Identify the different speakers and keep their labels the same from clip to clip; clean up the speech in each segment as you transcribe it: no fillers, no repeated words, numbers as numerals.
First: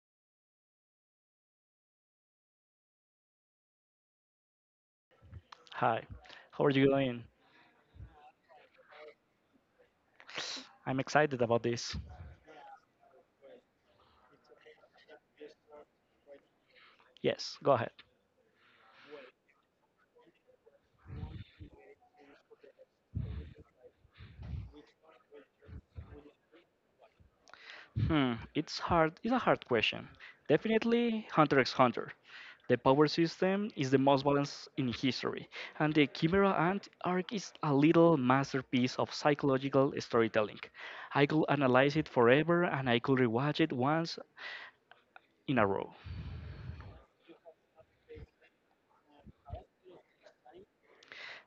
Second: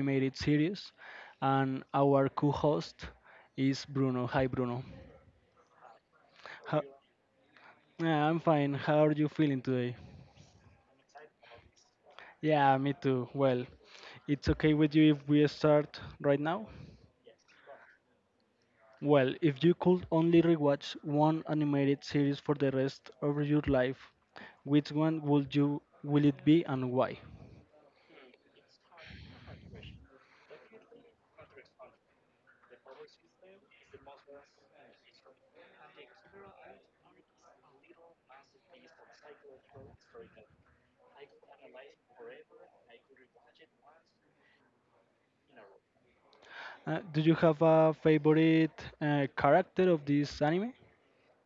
Speaker 1: animated series and our co-host is Bruno. Hi Bruno.
Speaker 2: Hi, how are
Speaker 1: How,
Speaker 2: you doing?
Speaker 1: yeah, I'm fine. How are you feeling today?
Speaker 2: I'm excited about this.
Speaker 1: Yeah, me too. Well, it's okay with you if we start right now?
Speaker 2: Yes, go ahead.
Speaker 1: Well, if you could only rewatch one animated series for the rest of your life, which one would you will it be and why?
Speaker 2: It's a hard question. Definitely Hunter x Hunter. The power system is the most balanced in history, and the Chimera Ant arc is a little masterpiece of psychological storytelling. I could analyze it forever, and I could rewatch it once in a row.
Speaker 1: Do you have a favorite character of this anime?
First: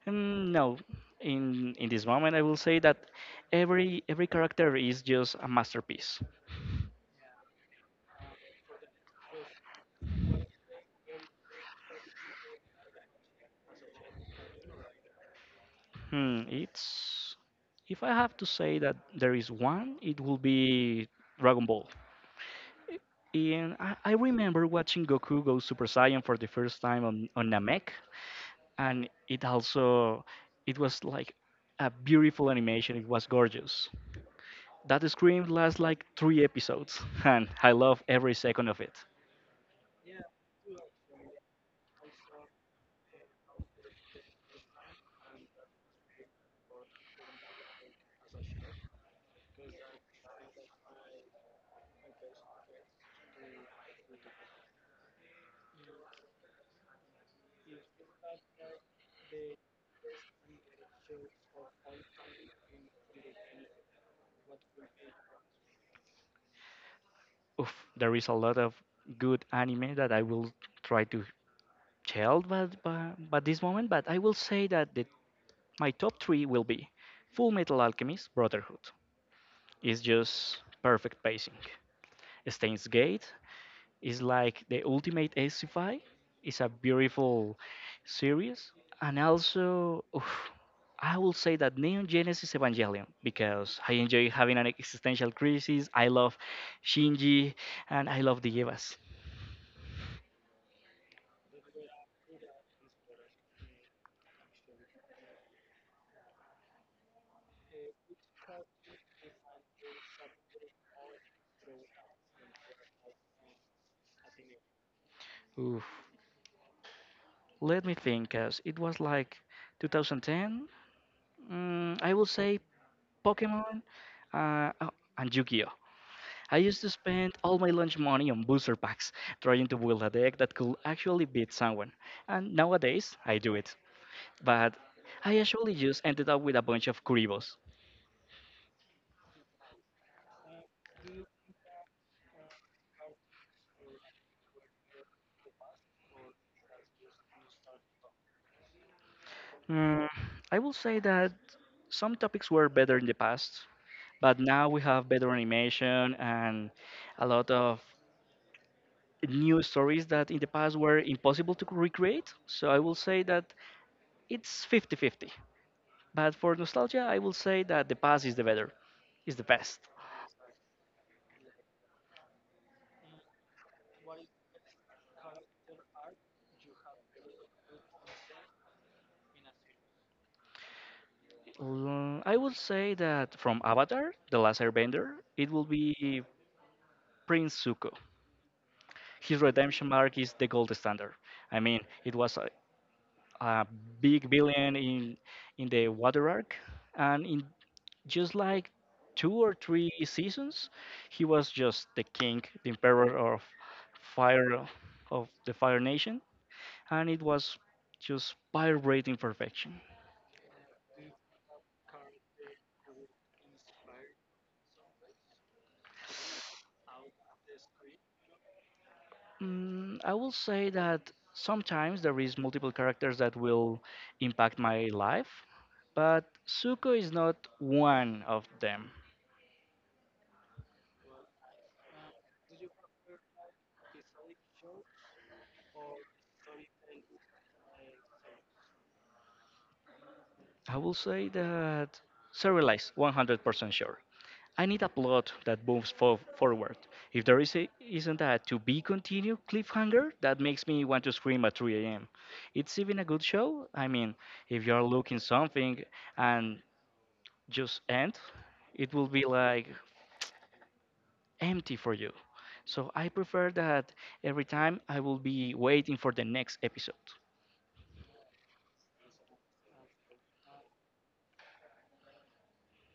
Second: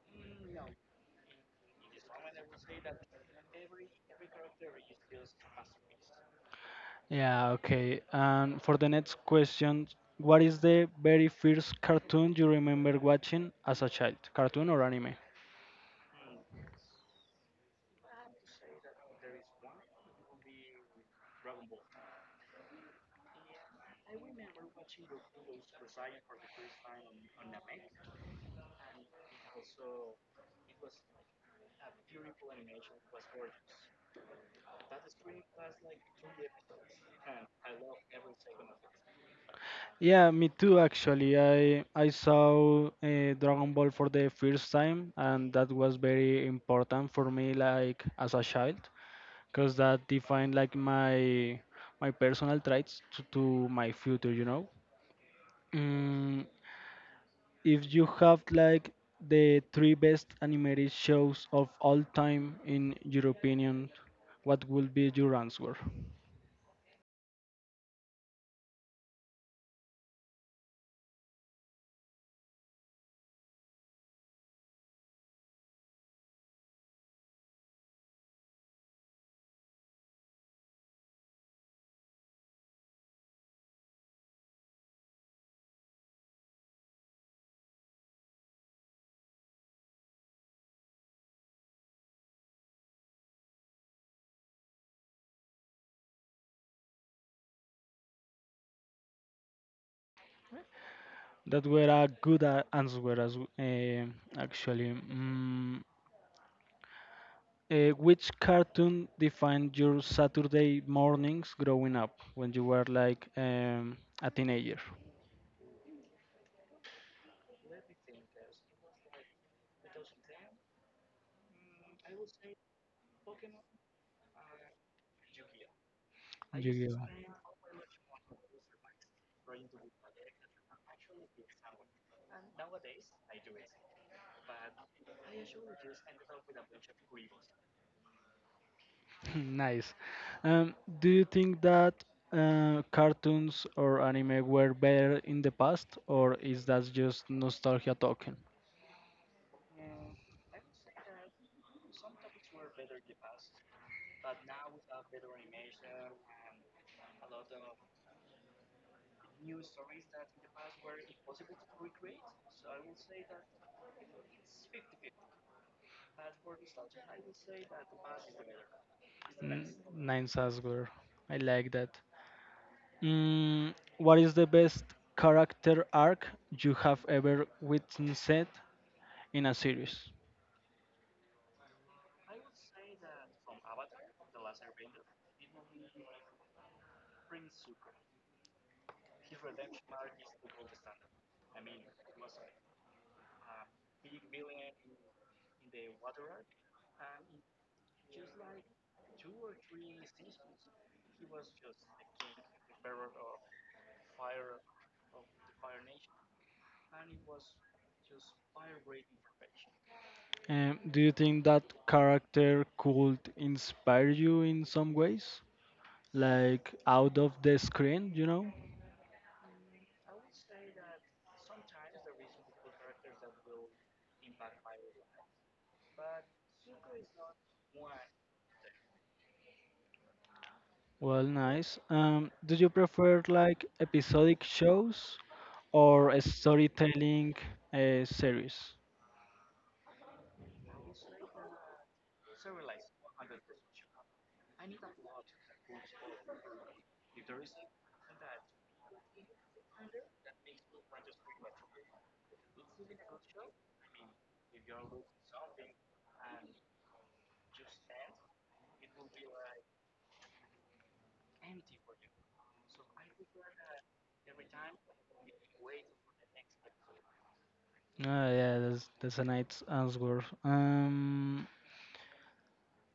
Speaker 2: Mm, no, in this moment, I will say that every character is just a masterpiece.
Speaker 1: Yeah, okay. And for the next question, what is the very first cartoon you remember watching as a child? Cartoon or anime?
Speaker 2: Hmm, it's If I have to say that there is one, it will be Dragon Ball. And I remember watching Goku go Super Saiyan for the first time on Namek, and it also it was like a beautiful animation. It was gorgeous. That scream lasts like three episodes, and I love every second of it.
Speaker 1: Yeah, me too actually. I saw Dragon Ball for the first time and that was very important for me like as a child because that defined like my personal traits to my future, you know. Mm, if you have like the three best animated shows of all time in your opinion, what will be your answer?
Speaker 2: There is a lot of good anime that I will try to tell, but this moment, but I will say that my top three will be Full Metal Alchemist Brotherhood. It's just perfect pacing. Stains Gate is like the ultimate sci-fi. It's a beautiful series, and also I will say that Neon Genesis Evangelion because I enjoy having an existential crisis. I love Shinji, and I love the Evas.
Speaker 1: That were a good answer as actually. Mm, which cartoon defined your Saturday mornings growing up when you were like a teenager?
Speaker 2: Oof. Let me think, as it was like 2010. Mm, I will say Pokemon, oh, and Yu-Gi-Oh. I used to
Speaker 1: Yu-Gi-Oh.
Speaker 2: spend all my lunch money on booster packs, trying to build a deck that could actually beat someone. And nowadays, I do it. But I actually just ended up with a bunch of Kuribos.
Speaker 1: Nice. Um, do you think that cartoons or anime were better in the past, or is that just nostalgia talking?
Speaker 2: Mm, I will say that some topics were better in the past, but now we have better animation and a lot of new stories that in the past were impossible to recreate. So I will say that it's 50 50. But for nostalgia, I will say that the past is the better, is the
Speaker 1: N-
Speaker 2: best.
Speaker 1: Nine Sasgor. I like that. Mm, what is the best character arc you have ever witnessed in a series?
Speaker 2: Mm, I will say that from Avatar, The Last Airbender, it will be Prince Zuko. His redemption arc is the gold standard. I mean, it was a big billion in the water arc, and in just like two or three seasons, he was just the king, the emperor of fire of the Fire Nation, and it was just vibrating perfection.
Speaker 1: Do you think that character could inspire you in some ways, like out of the screen, you know?
Speaker 2: Mm, I will say that sometimes there is multiple characters that will impact my life, but Suko is not one of them.
Speaker 1: Well, nice. Do you prefer like episodic shows or a storytelling series?
Speaker 2: I will say that serialized, 100% sure. I need a plot that moves forward. If there is a, isn't a to be continued cliffhanger, that makes me want to scream at 3 a.m. It's even a good show. I mean, if you're looking something and just end, it will be like empty for you. So I prefer that every time I will be waiting for the next episode.
Speaker 1: Ah, yeah, that's a nice answer.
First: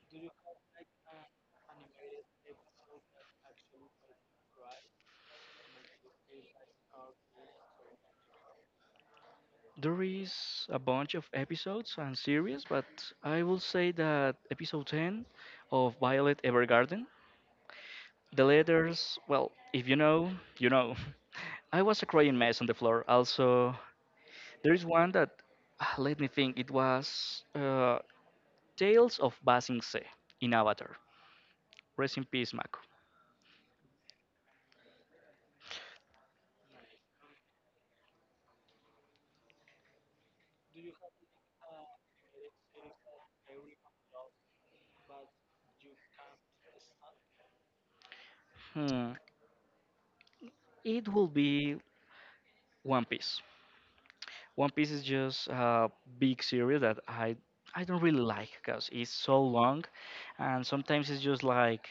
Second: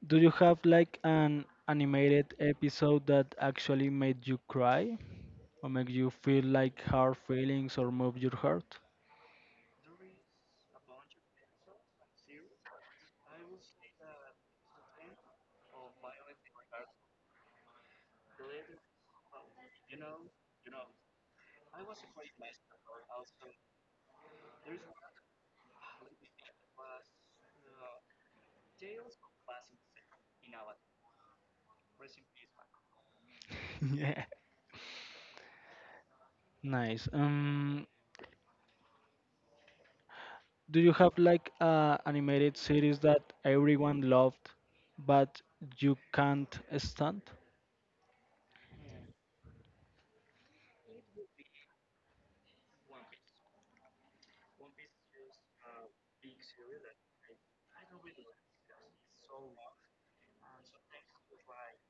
Speaker 1: Do you have like an animated episode that actually made you cry or make you feel like hard feelings or move your heart?
Speaker 2: There is a bunch of episodes and series, but I will say that episode 10 of Violet Evergarden, the letters, well, if you know, you know. I was a crying mess on the floor. Also, there is one that, ah, let me think, it was Tales of Basingse in Avatar. Rest in peace, Mako.
Speaker 1: Yeah. Nice. Do you have like a animated series that everyone loved but you can't stand?
Speaker 2: Hmm. It will be One Piece. One Piece is just a big series that I don't really like because it's so long, and sometimes it's just like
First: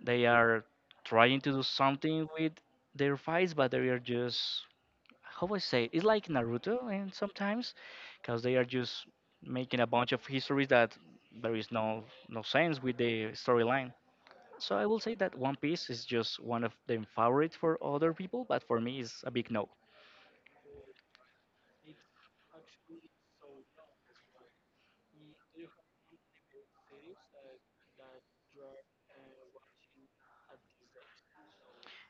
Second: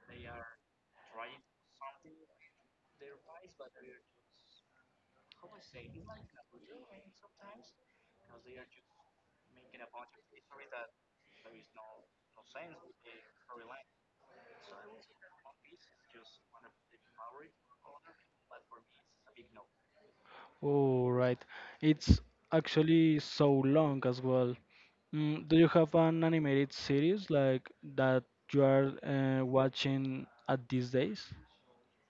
Speaker 2: they are trying to do something with their fights, but they are just how I say it? It's like Naruto, and sometimes because they are just making a bunch of histories that there is no sense with the storyline. So I will say that One Piece is just one of them favorite for other people, but for me, it's a big no.
Speaker 1: Oh, right. It's actually so long as well. Mm, do you have an animated series like that you are watching at these days?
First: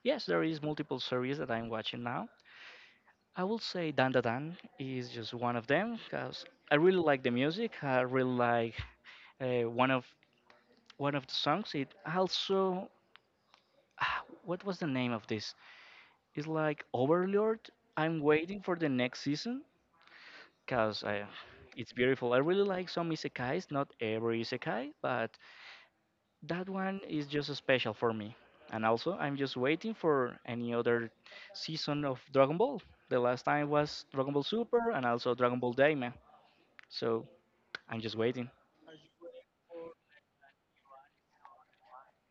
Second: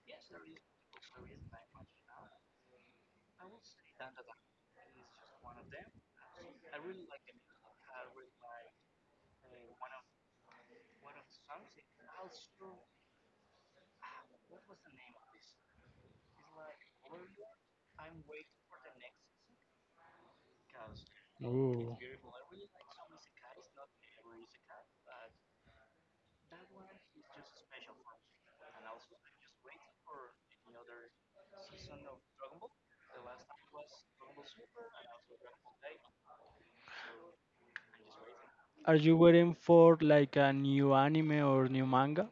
Speaker 2: Yes, there is multiple series that I'm watching now. I will say Dan Da Dan is just one of them because I really like the music. I really like uh, one of one of the songs. It also ah, what was the name of this? It's like Overlord. I'm waiting for the next season because it's
Speaker 1: Oh.
Speaker 2: beautiful. I really like some isekais, not every isekai, but that one is just special for me. And also, I'm just waiting for any other season of Dragon Ball. The last time was Dragon Ball Super and also Dragon Ball Daima. So I'm just waiting.
Speaker 1: Are you waiting for like a new anime or new manga?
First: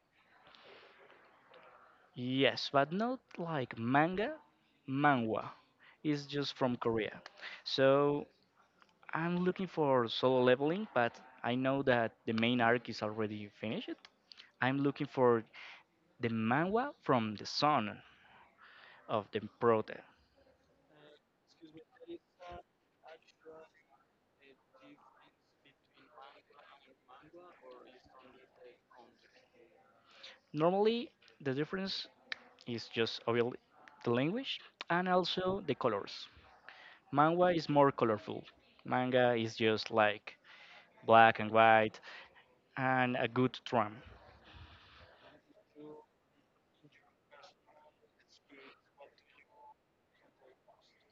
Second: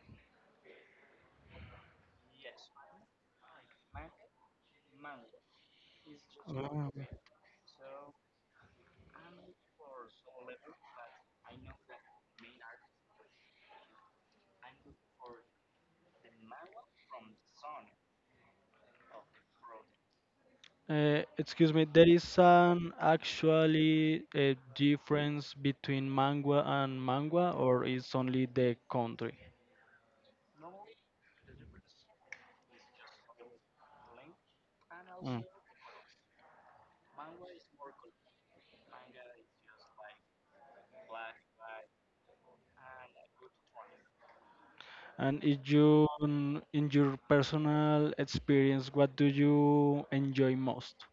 Speaker 2: Yes, but not like manga, manhwa. It's just from
Speaker 1: Oh.
Speaker 2: Korea. So I'm looking for solo leveling, but I know that the main arc is already finished. I'm looking for the manhwa from the son of the prota.
Speaker 1: Excuse me, there is an actually a difference between mangua and mangua, or it's only the country?
Speaker 2: Normally, the difference is just obviously the language and
Speaker 1: Mm.
Speaker 2: also the colors. Manhwa is more colorful. Manga is just like black and white and a good trama.
Speaker 1: And if you, mm, in your personal experience, what do you enjoy most?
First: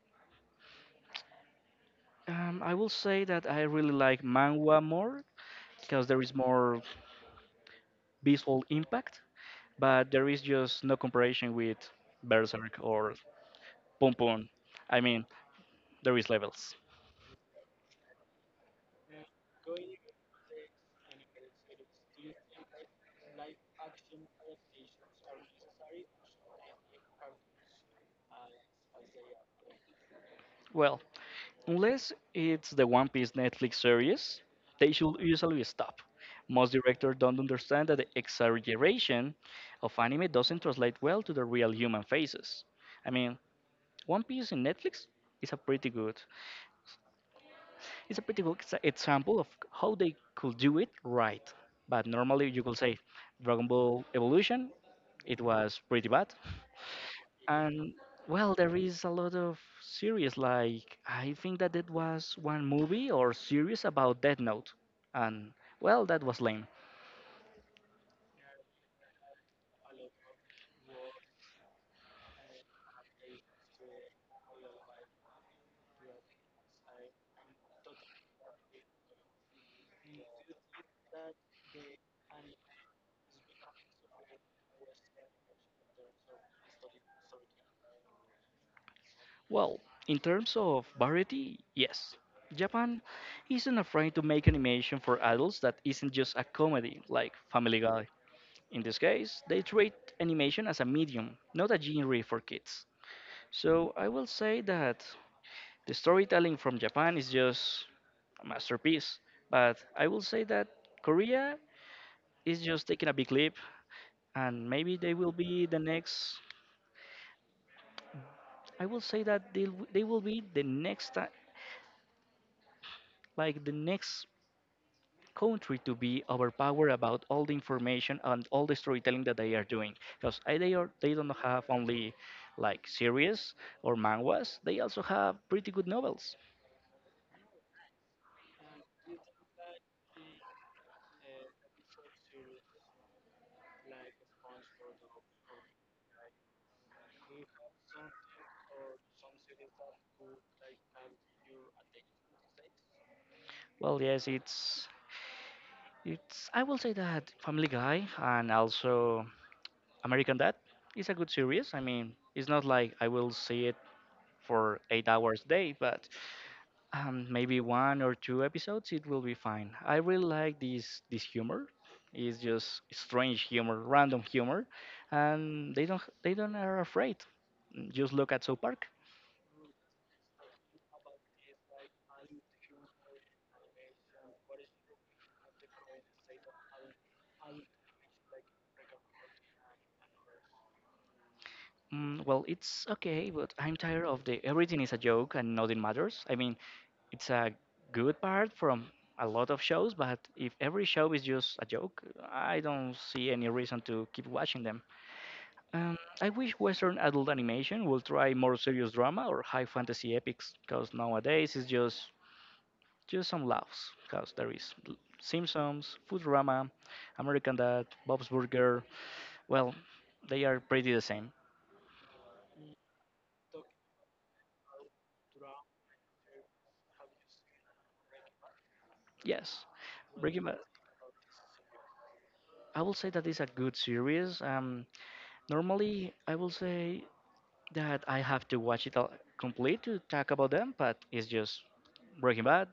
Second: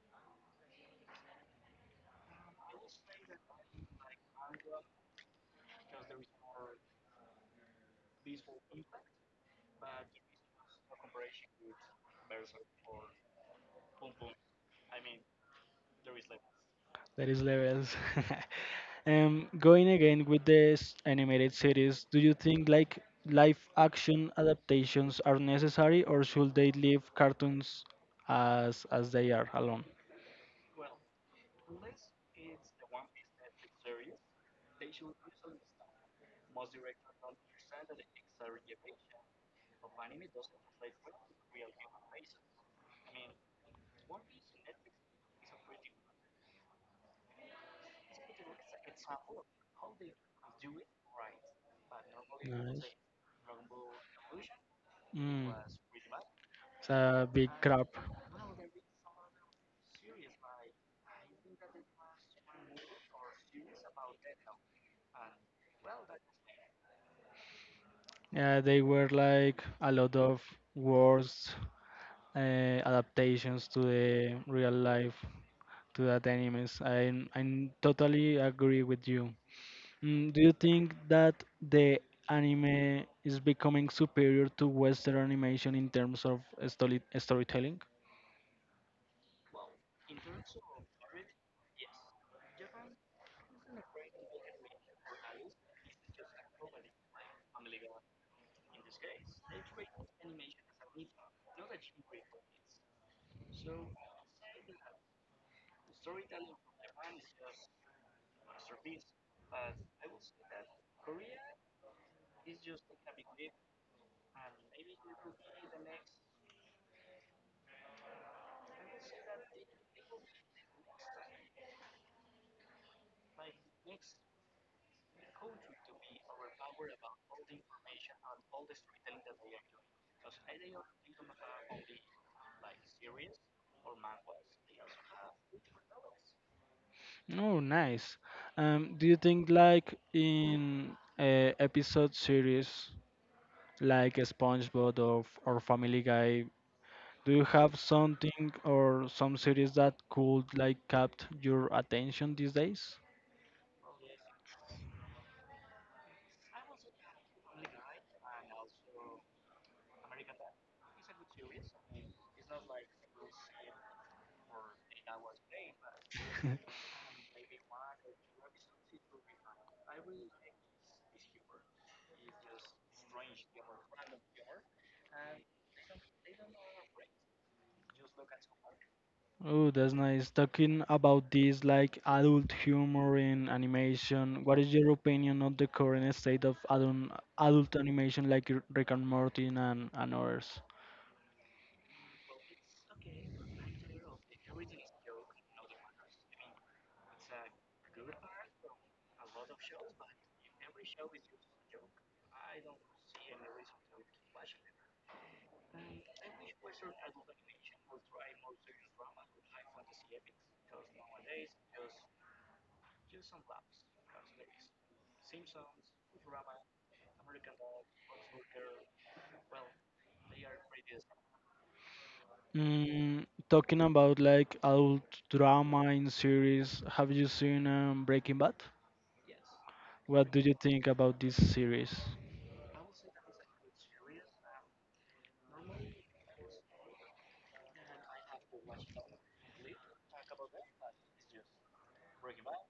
Speaker 2: I will say that I really like manhwa more because there is more visual impact, but there is just no comparison with Berserk or Pum Pum. I mean, there is levels.
Speaker 1: That is levels. Going again with this animated series, do you think like live action adaptations are necessary, or should they leave cartoons as they are alone?
Speaker 2: Well, unless it's the One Piece Netflix series, they should usually stop. Most directors don't understand that the exaggeration of anime doesn't translate well to the real human faces. I mean, One Piece in Netflix is a pretty good. It's a pretty good example of how they could do it right. But normally you could
Speaker 1: it
Speaker 2: say Dragon Ball Evolution, it was pretty bad.
Speaker 1: It's a big crap.
Speaker 2: And well, there is a lot of series. Like I think that it was one movie or series about Death Note, and well, that was lame.
Speaker 1: Yeah, they were like a lot of words adaptations to the real life to that animes. I totally agree with you. Mm, do you think that the anime is becoming superior to Western animation in terms of storytelling?
Speaker 2: Well, in terms of variety, yes, Japan isn't afraid to make animation for adults that isn't just a comedy like Family Guy. In this case, they treat animation as a medium, not a genre for kids. So I will say that the storytelling from Japan is just a masterpiece, but I will say that Korea is just taking a big leap, and maybe they will be the next. I will say that they will be the next like the next country to be overpowered about all the information and all the storytelling that they are doing because they don't have only like series or manhwas. They also have pretty good novels.
Speaker 1: Oh, nice. Do you think like in episode series like SpongeBob or Family Guy? Do you have something or some series that could like capt your attention these days?
Speaker 2: Well, yes, it's I will say that Family Guy and also American Dad is a good series. I mean, it's not like I will see it for 8 hours a day, but maybe one or two episodes, it will be fine. I really like this humor. It's just strange humor, random humor, and they don't are afraid. Just look at South Park.
Speaker 1: Oh, that's nice. Talking about this like adult humor in animation, what is your opinion of the current state of adult animation like Rick and Morty and others?
Speaker 2: Well, it's okay, but I'm tired of the everything is a joke and nothing matters. I mean, it's a good part from a lot of shows, but if every show is just a joke, I don't see any reason to keep watching them. I wish Western adult animation will try more serious drama or high fantasy epics, because nowadays it's just some laughs, because there is Simpsons, Futurama, American Dad, Bob's Burger. Well, they are pretty the same.
Speaker 1: Mm, talking about like adult drama in series, have you seen Breaking Bad?
Speaker 2: Yes,
Speaker 1: What
Speaker 2: Breaking
Speaker 1: do you
Speaker 2: Bad.
Speaker 1: think about this series?
Speaker 2: I will say that it's a good series. Normally I will say that I have to watch it all complete to talk about them, but it's just Breaking Bad.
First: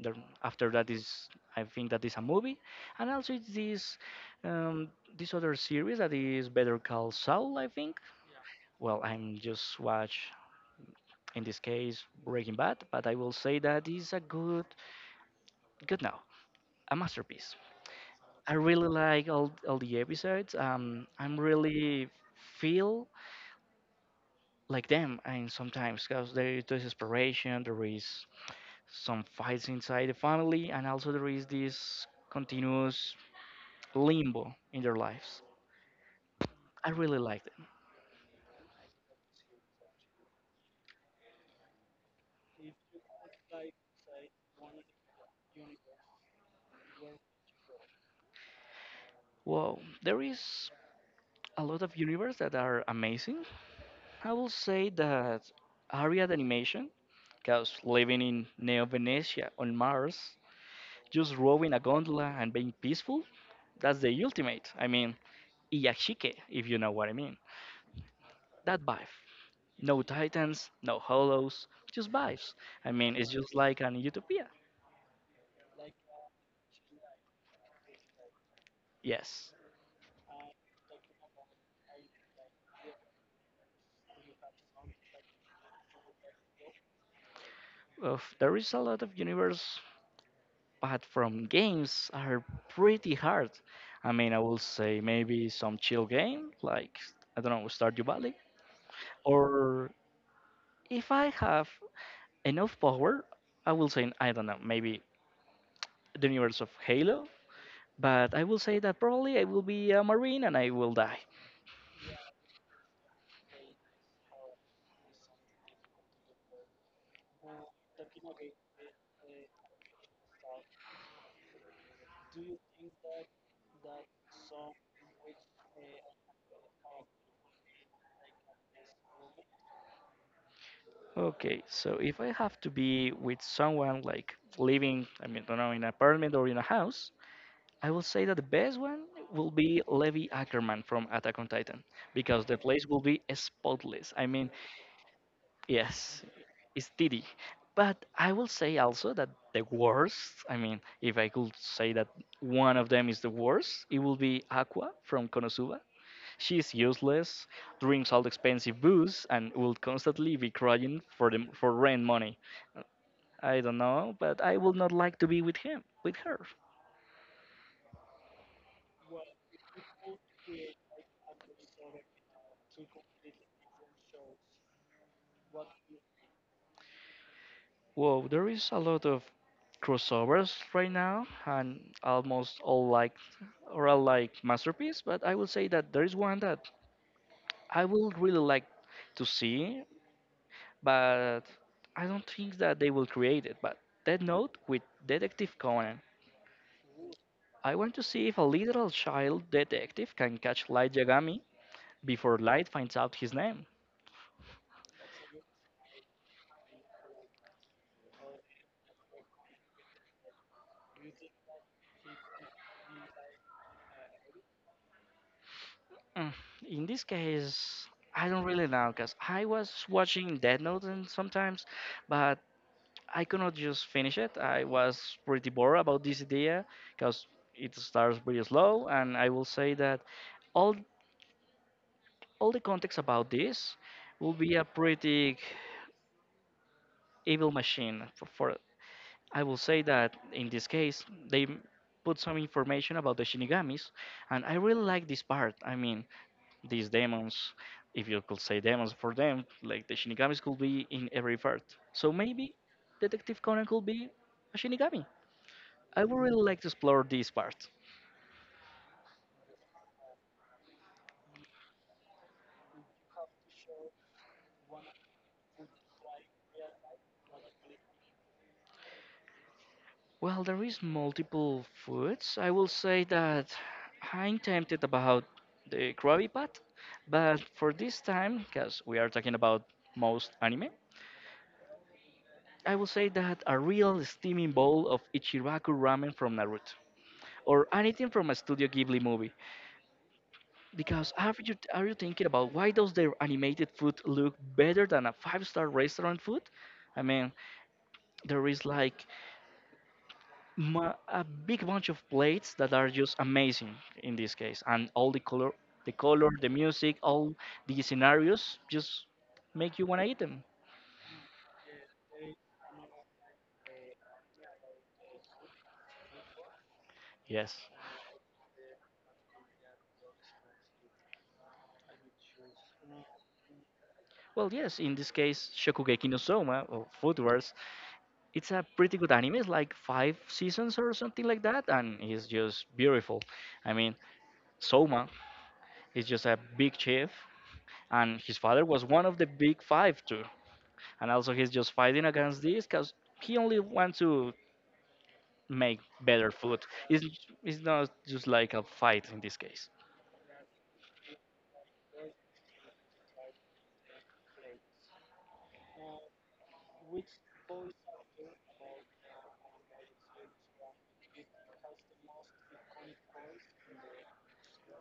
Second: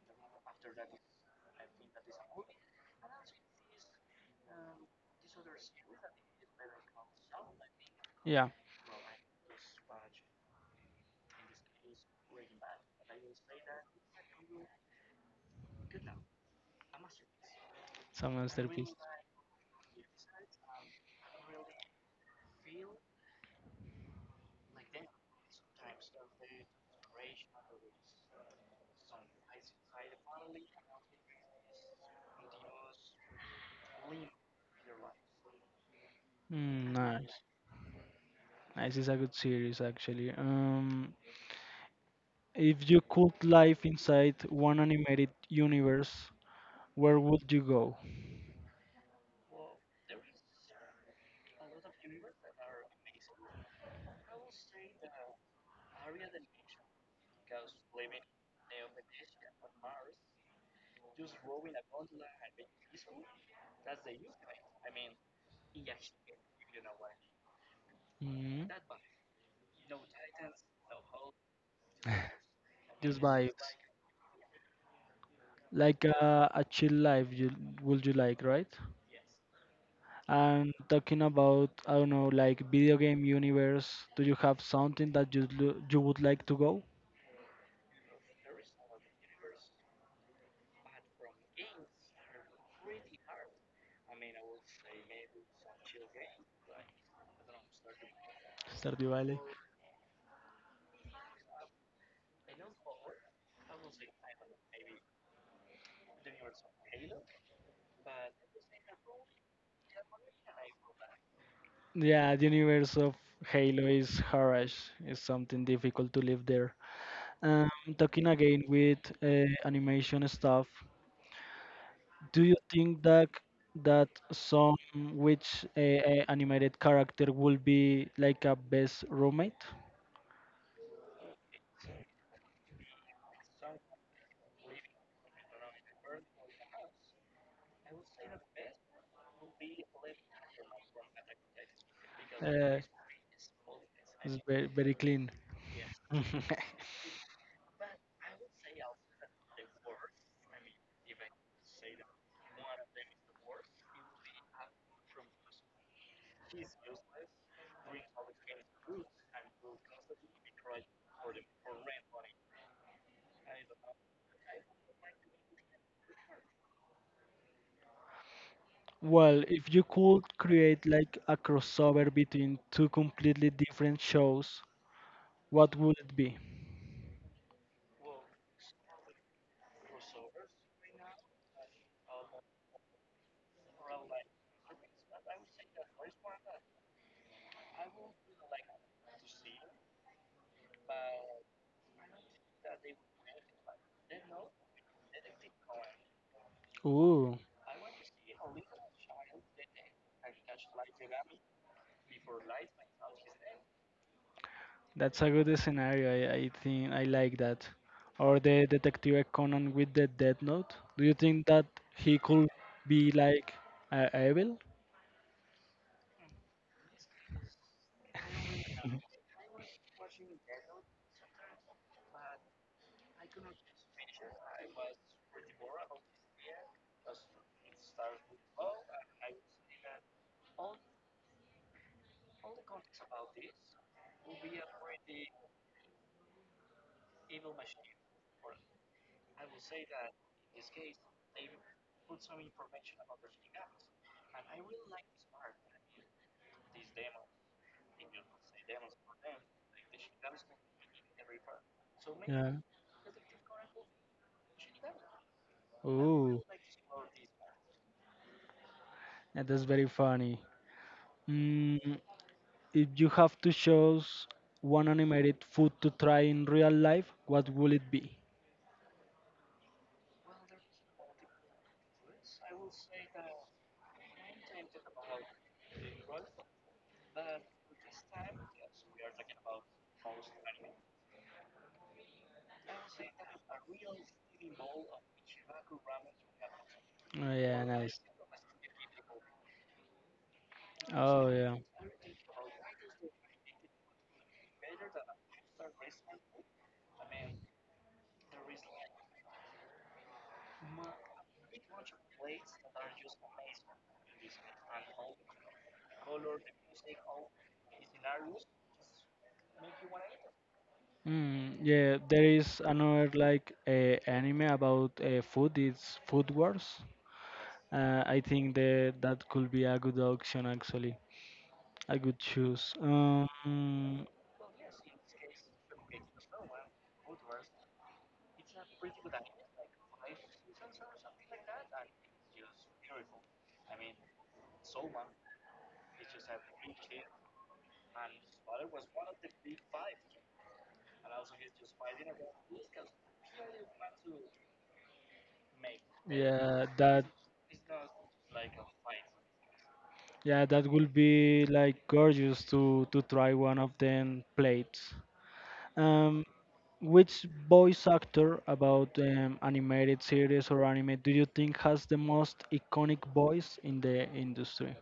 Speaker 2: There, after that is I think that is a movie, and also it's this um, this other series that is Better Call Saul. I think.
Speaker 1: Yeah,
Speaker 2: Well, I'm just watch in this case Breaking Bad, but I will say that is a good now a masterpiece. I
Speaker 1: someone's there,
Speaker 2: really
Speaker 1: please.
Speaker 2: like all the episodes. I'm really feel like them, and sometimes because there is desperation, there is some fights inside the family, and also there is this continuous limbo in their lives. I
Speaker 1: Mm,
Speaker 2: really
Speaker 1: nice.
Speaker 2: like them.
Speaker 1: Nice is a good series, actually. If you could live inside one animated universe, where would you go?
Speaker 2: Wow, there is a lot of universe that are amazing. I will say that area animation, because living in Neo Venetia on Mars, just rowing a gondola and being peaceful, that's the ultimate. I mean, Iyashike, if you know what I mean.
Speaker 1: Hmm.
Speaker 2: That vibe. No titans, no hollows, just vibes. I mean,
Speaker 1: Just
Speaker 2: it's
Speaker 1: vibes,
Speaker 2: just like an utopia.
Speaker 1: like a chill life. You would you like, right?
Speaker 2: Yes.
Speaker 1: And talking about, I don't know, like video game universe. Do you have something that you you would like to go?
Speaker 2: Of there is a lot of universe. But from games are pretty hard. I mean, I will say maybe some chill game, like, I don't know, Stardew Valley.
Speaker 1: Stardew Valley.
Speaker 2: Or if I have enough power, I will say, I don't know, maybe the universe of Halo. But I will say that probably I will be a Marine and I will die.
Speaker 1: Yeah, the universe of Halo is harsh. It's something difficult to live there. Um, talking again with animation stuff, do you think that that some which animated character will be like a best roommate?
Speaker 2: Okay, so if I have to be with someone, like living, I mean, don't know, in an apartment or in a house, I will say that the best one will be Levi Ackerman from Attack on Titan because the
Speaker 1: Uh,
Speaker 2: place will be spotless. I
Speaker 1: it's
Speaker 2: mean,
Speaker 1: very clean.
Speaker 2: yes, it's titty. But I will say also that the worst, I mean, if I could say that one of them is the worst, it will be Aqua from Konosuba. She's useless, drinks all the expensive booze, and will constantly be crying for the, for rent money. I don't know, but I would not like to be with her.
Speaker 1: Well, if you could create like a crossover between two completely different shows, what would it be?
Speaker 2: Whoa, there is a lot of crossovers right now, and almost all like or all like masterpiece. But I will say that there is one that I will really like to see, but I don't think that they will create it. But Dead Note with Detective Conan.
Speaker 1: Ooh.
Speaker 2: I want to see if a literal child detective can catch Light Yagami before Light finds out his name.
Speaker 1: That's a good scenario. I think I like that. Or the detective Conan with the Death Note. Do you think that he could be like evil?
Speaker 2: Mm, In this case, I don't really know because I was watching Dead Note and sometimes, but I could not just finish it. I was pretty bored about this idea because it starts pretty slow, and I will say that all all the context about this will be a pretty evil machine. For I will say that in this case put some information about the shinigamis, and I really like this part. I mean, these demons, if you could say demons for them, like the shinigamis could be in every part. So
Speaker 1: Yeah.
Speaker 2: maybe Detective Conan could be a shinigami. I would
Speaker 1: Ooh,
Speaker 2: really like to explore this part.
Speaker 1: and that's very funny. Mm, if you have to choose one animated food to try in real life, what will it be?
Speaker 2: Well, there is multiple foods. I will say that I'm tempted about the Krabby Pat, but for this time, because we are talking about most anime, I will say that a real steaming bowl of Ichiraku ramen from Naruto,
Speaker 1: Oh, yeah,
Speaker 2: or
Speaker 1: nice.
Speaker 2: anything from a Studio Ghibli movie. Because
Speaker 1: Oh,
Speaker 2: are you
Speaker 1: yeah.
Speaker 2: are you thinking about why does their animated food look better than a five-star restaurant food? I mean, there is like a big bunch of plates that are just amazing in this case and all the color the color the music all the scenarios just make you want to eat them.
Speaker 1: Mm, yeah, there is another like anime about food. It's Food Wars.
Speaker 2: Yes.
Speaker 1: I think that that could be a good option actually. I could choose.
Speaker 2: Well, yes, in this case, Shokugeki no Soma or Food Wars, it's a pretty good anime. It's like five seasons or something like that, and it's just beautiful. I mean, Soma is just a big chef, and his father was one of the big five too. And also, he's just fighting against this because he only wants to make better food.
Speaker 1: Yeah, that
Speaker 2: It's, it's not just like a fight in this case.
Speaker 1: yeah, that would be like gorgeous to try one of them plates. Um, which voice actor about animated series or anime do you think has the most iconic voice in the industry?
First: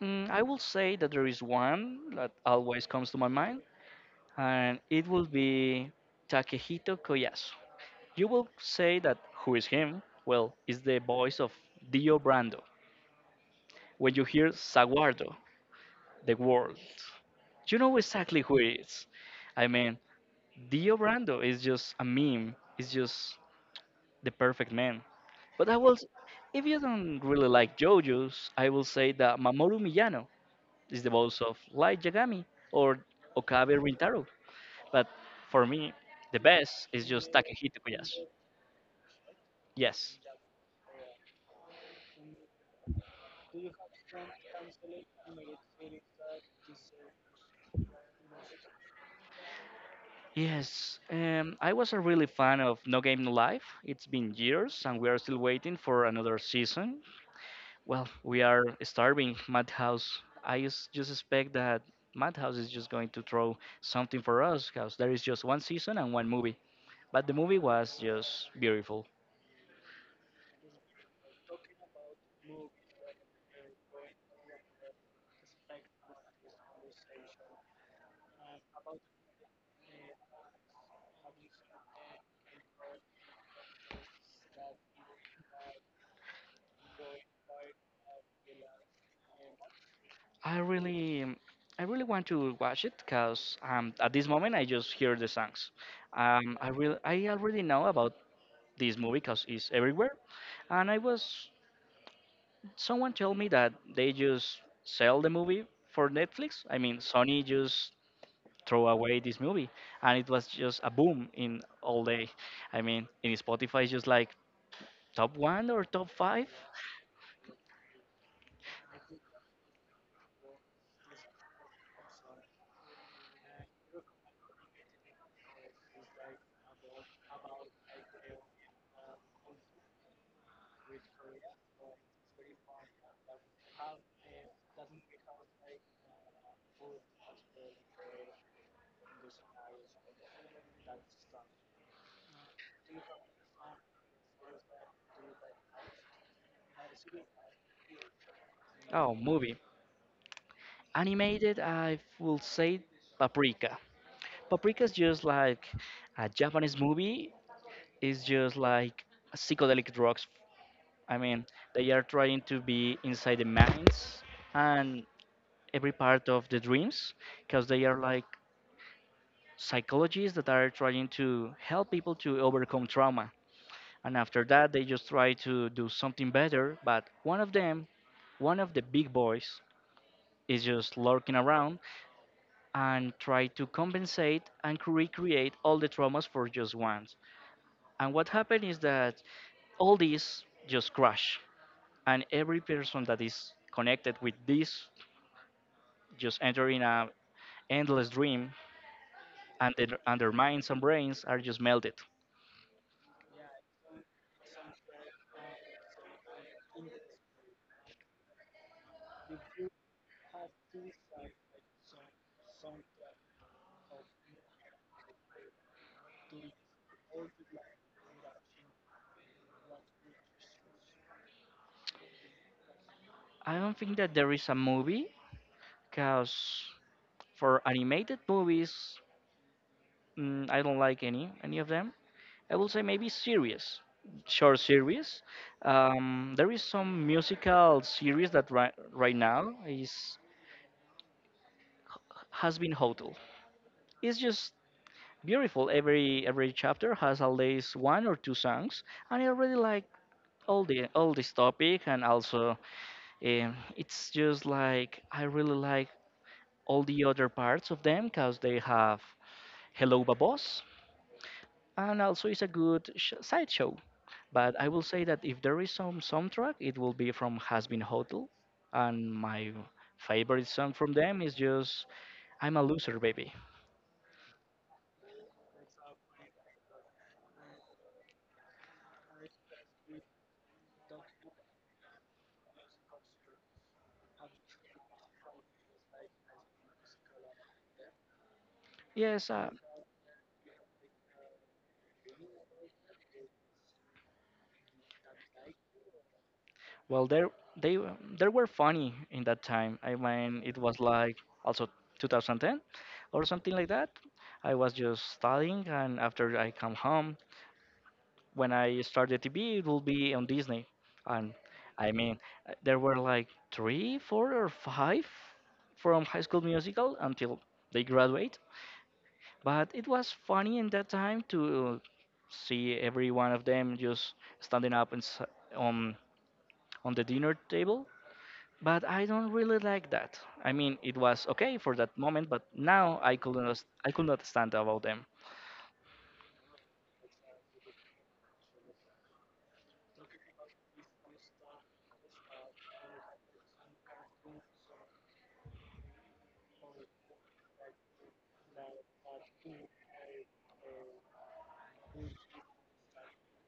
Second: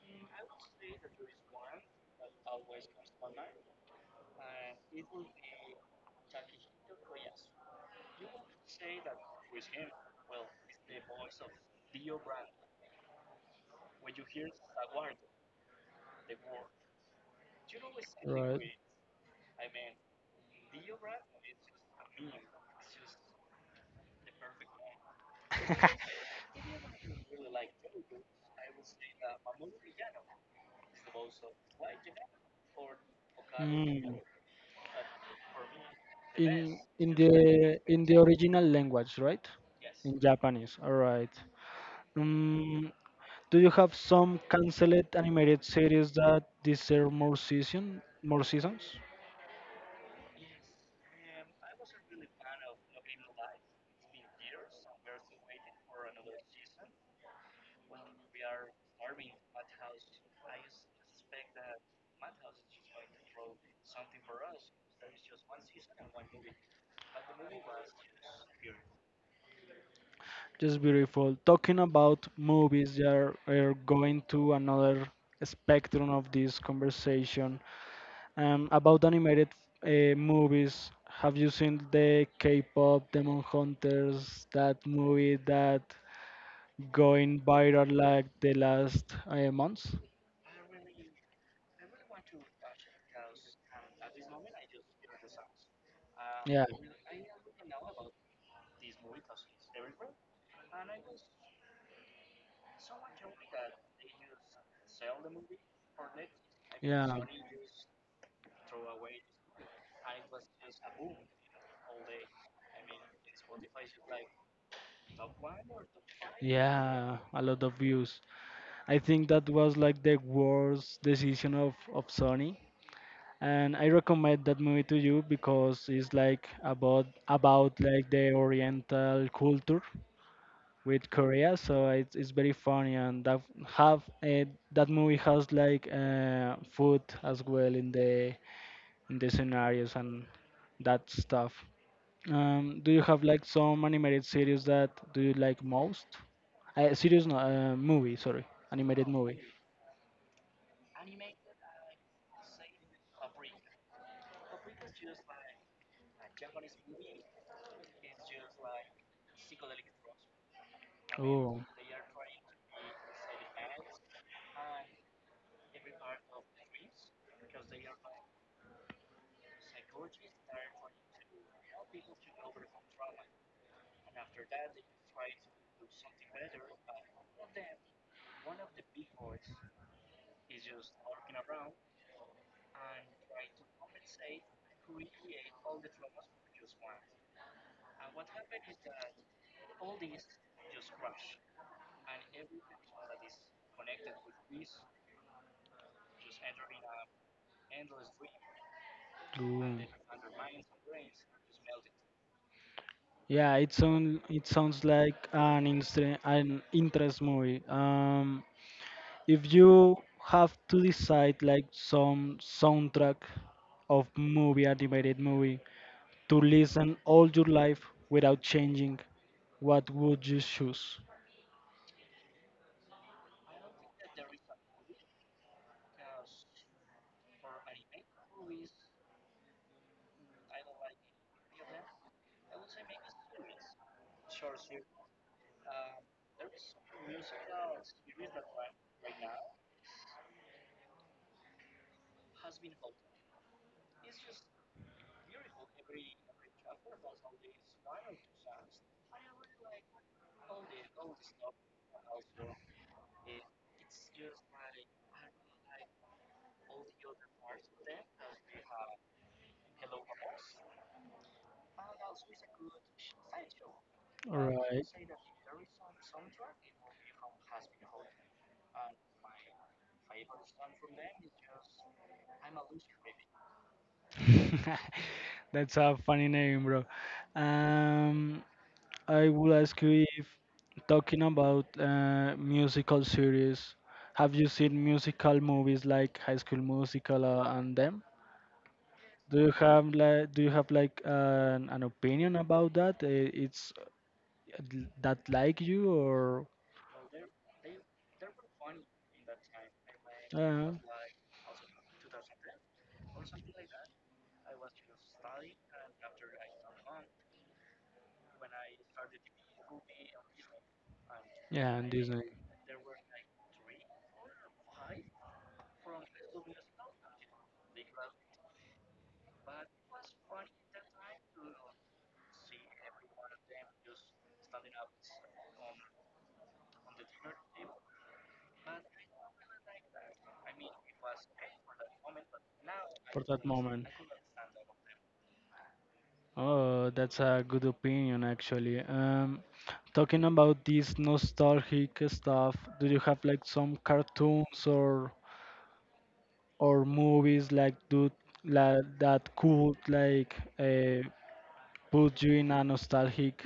Speaker 2: I will say that there is one that always comes to my mind, and it will be Takehito Koyasu. You will say that who is him? Well, it's the voice of Dio Brando. When you hear Saguardo, the world, you know exactly who
Speaker 1: Right.
Speaker 2: it is. I mean, Dio Brando is just a meme, it's just the perfect man. But if you don't really like JoJo's, I will say that Mamoru Miyano is the boss of Light Yagami or Okabe
Speaker 1: Mm.
Speaker 2: Rintaro. But for me, the
Speaker 1: in
Speaker 2: best is
Speaker 1: in
Speaker 2: just
Speaker 1: the
Speaker 2: Takehito
Speaker 1: in the
Speaker 2: Koyasu.
Speaker 1: original language, right? In
Speaker 2: Yes.
Speaker 1: Japanese. All right. Um, do you have some canceled animated series that deserve more seasons?
Speaker 2: Yes. I was a really fan of No Game No Life. It's been years and we are still waiting for another season. Well, we are starving Madhouse. Just expect that Madhouse is just going to throw something for us because there is just one season and one movie. But the movie was just beautiful.
Speaker 1: Just beautiful. Talking about movies, they are going to another spectrum of this conversation. About animated movies, have you seen the K-pop Demon Hunters? That movie that going viral like the last months.
Speaker 2: I really, I really want to watch it because at this moment I just hear the songs.
Speaker 1: Yeah.
Speaker 2: I already know about this movie because it's everywhere, and I was someone told me that they just sell the movie for Netflix. I mean,
Speaker 1: Yeah.
Speaker 2: Sony just throw away this movie, and it was just a boom in all day. I mean, in Spotify, it's just like top one or top five.
Speaker 1: Yeah, a lot of views. I think that was like the worst decision of Sony. And I recommend that movie to you because it's like about like the Oriental culture with Korea, so it's very funny and that have that movie has like food as well in the scenarios and that stuff. Do you have like some animated series that do you like most? Series, no, movie, sorry, animated
Speaker 2: Oh,
Speaker 1: movie.
Speaker 2: movie. Animated, I will say Paprika. Paprika is just like a Japanese movie. It's just like psychedelic drugs. I mean,
Speaker 1: Oh,
Speaker 2: they are trying to be inside the minds and every part of the dreams, because they are like psychologists that are trying to help people to overcome trauma. And after that, they just try to do something better. But one of them, one of the big boys, is just lurking around and try to compensate and recreate all the traumas for just once. And what happened is that all these just crash, and every person that is connected with this just enter in a endless dream, and
Speaker 1: ooh.
Speaker 2: and their minds and brains are just melted.
Speaker 1: Yeah, it sounds like an an interest movie. If you have to decide like some soundtrack of movie, animated movie, to listen all your life without changing, what would you choose?
Speaker 2: I don't think that there is a movie, cause for animated movies, I don't like any of them. I will say maybe series, short series. There is some musical series that right now is has been hotel. It's just beautiful. Every chapter has at least one or two songs, and I really like all this topic. And also, it's just like I really like all the other parts of them because they have Hello Babos, and also it's a good sideshow.
Speaker 1: All
Speaker 2: But I will
Speaker 1: right.
Speaker 2: say that if there is some soundtrack, it will be from Has Been Hotel, and my favorite song from them is just "I'm a Loser, Baby."
Speaker 1: That's a funny name, bro. Um, I will ask you if talking about musical series, have you seen musical movies like High School Musical and them?
Speaker 2: Yes,
Speaker 1: Do you have like an opinion about that? It's that like you or
Speaker 2: well, they were funny in that time. I mean, it
Speaker 1: uh,
Speaker 2: was like also 2010 or something like that. I was just studying, and after I come home, when I started TV, it will be on Disney. And
Speaker 1: yeah, and
Speaker 2: I mean,
Speaker 1: Disney
Speaker 2: there were like three, four, or five from High School Musical until they graduate. But it was funny in that time to see every one of them just standing up and on on the dinner table. But I don't really like that. I mean, it was okay for that moment, but now
Speaker 1: for that moment.
Speaker 2: I could not stand about them.
Speaker 1: Oh, that's a good opinion actually. Talking about this nostalgic stuff, do you have like some cartoons or movies like do like that could like put you in a nostalgic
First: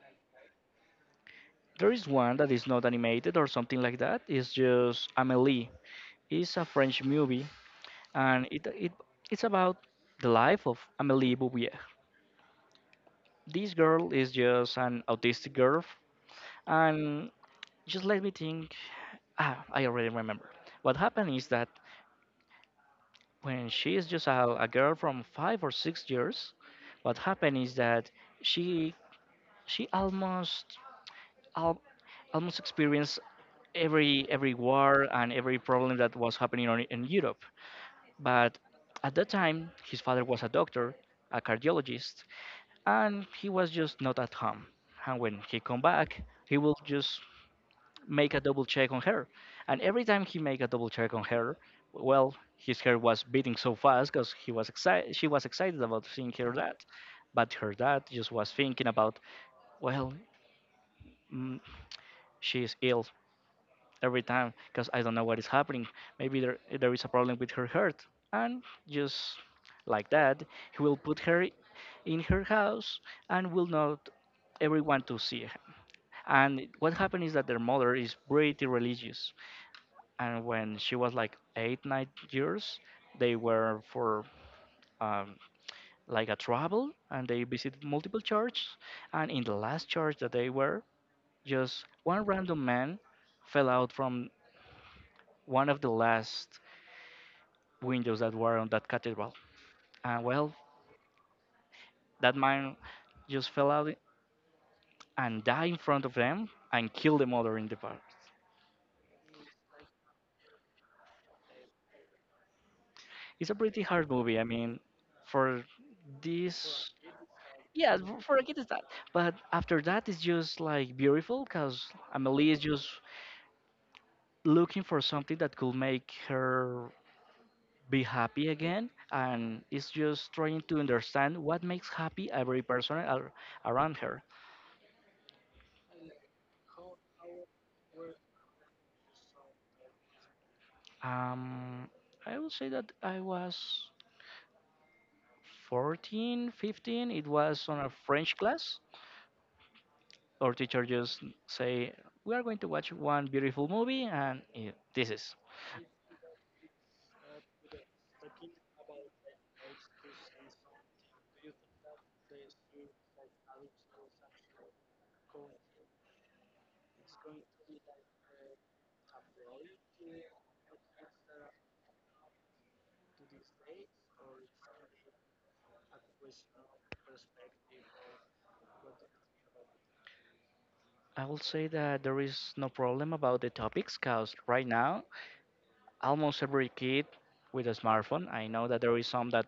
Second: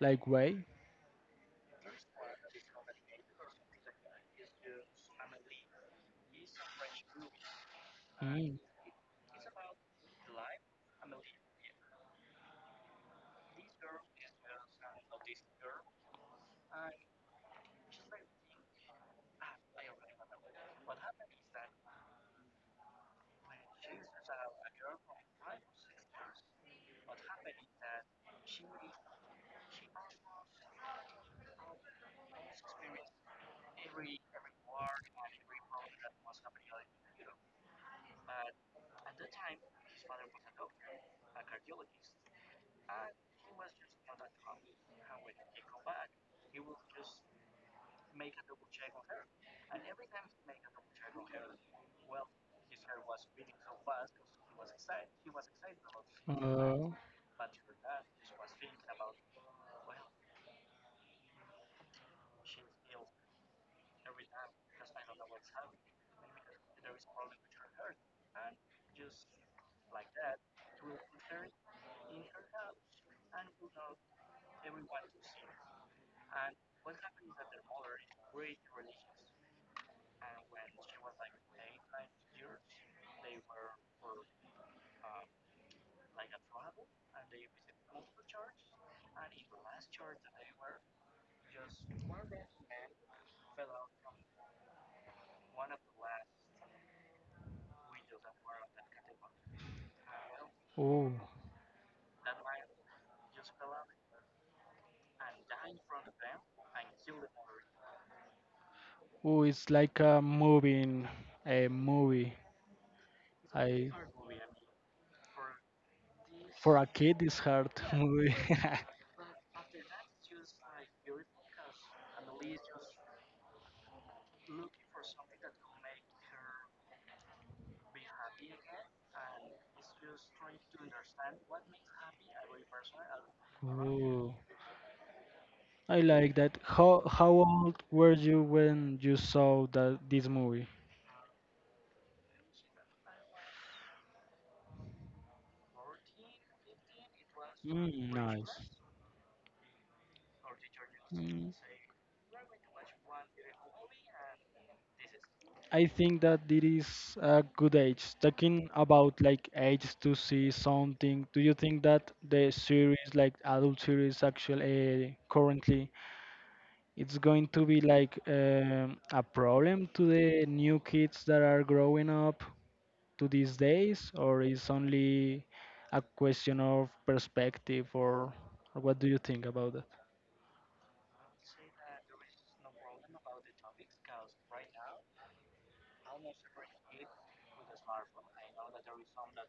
Speaker 1: like way.
Speaker 2: There is one that is not animated or something like that. It's just Amelie. It's a French movie, and
Speaker 1: Mm.
Speaker 2: it it's about the life of Amélie Bouvier. This girl is just an autistic girl, and just let me think. Ah, I already remember. What happened is that when she is just a girl from 5 or 6 years, what happened is that she she al, almost experienced every war and every problem that was happening in Europe. But at that time, his father was a doctor, a cardiologist, and he was just not at home. And when he come back, he will just make a double check on her. And every time he make a double check on her, well, his hair was beating so fast because he was excited. She was excited about seeing her dad,
Speaker 1: Uh,
Speaker 2: but her dad just was thinking about, well, mm, she is ill. Every time because I don't know what is happening. Maybe there is a problem with her heart, and just like that, he will put her in her house and will not everyone to see her. And what happened is that their mother is pretty religious, and when she was like eight, 9 years, they were for um, like a travel, and they visited multiple churches. And in the last church that they were, just one random man fell out from one of the last windows that were on that cathedral. And well,
Speaker 1: oh,
Speaker 2: that man just fell out and died in front of them and killed the mother in the park.
Speaker 1: oh, it's like a moving a movie.
Speaker 2: It's a pretty
Speaker 1: I
Speaker 2: hard movie. I mean, for
Speaker 1: for a
Speaker 2: this,
Speaker 1: kid it's hard
Speaker 2: yeah,
Speaker 1: movie.
Speaker 2: for a kid it's that. But after that, it's just like beautiful because Amelie is just looking for something that could make her be happy again and is just trying to understand what makes happy every person around her.
Speaker 1: Ooh, I like that. How old were you when you saw that this movie?
Speaker 2: Um i would say that I was 14, 15, it was on a
Speaker 1: Mm,
Speaker 2: French
Speaker 1: nice.
Speaker 2: class. Our teacher just
Speaker 1: Mm.
Speaker 2: say, "We are going to watch one beautiful movie, and eh, this is."
Speaker 1: I think that it is a good age. Talking about like age to see something, do you think that the series, like adult series, actually currently, it's going to be like a problem to the new kids that are growing up to these days, or is only a question of perspective, or what do you think about that?
Speaker 2: I will say that there is no problem about the topics, cause right now almost every kid with a smartphone. I know that there is some that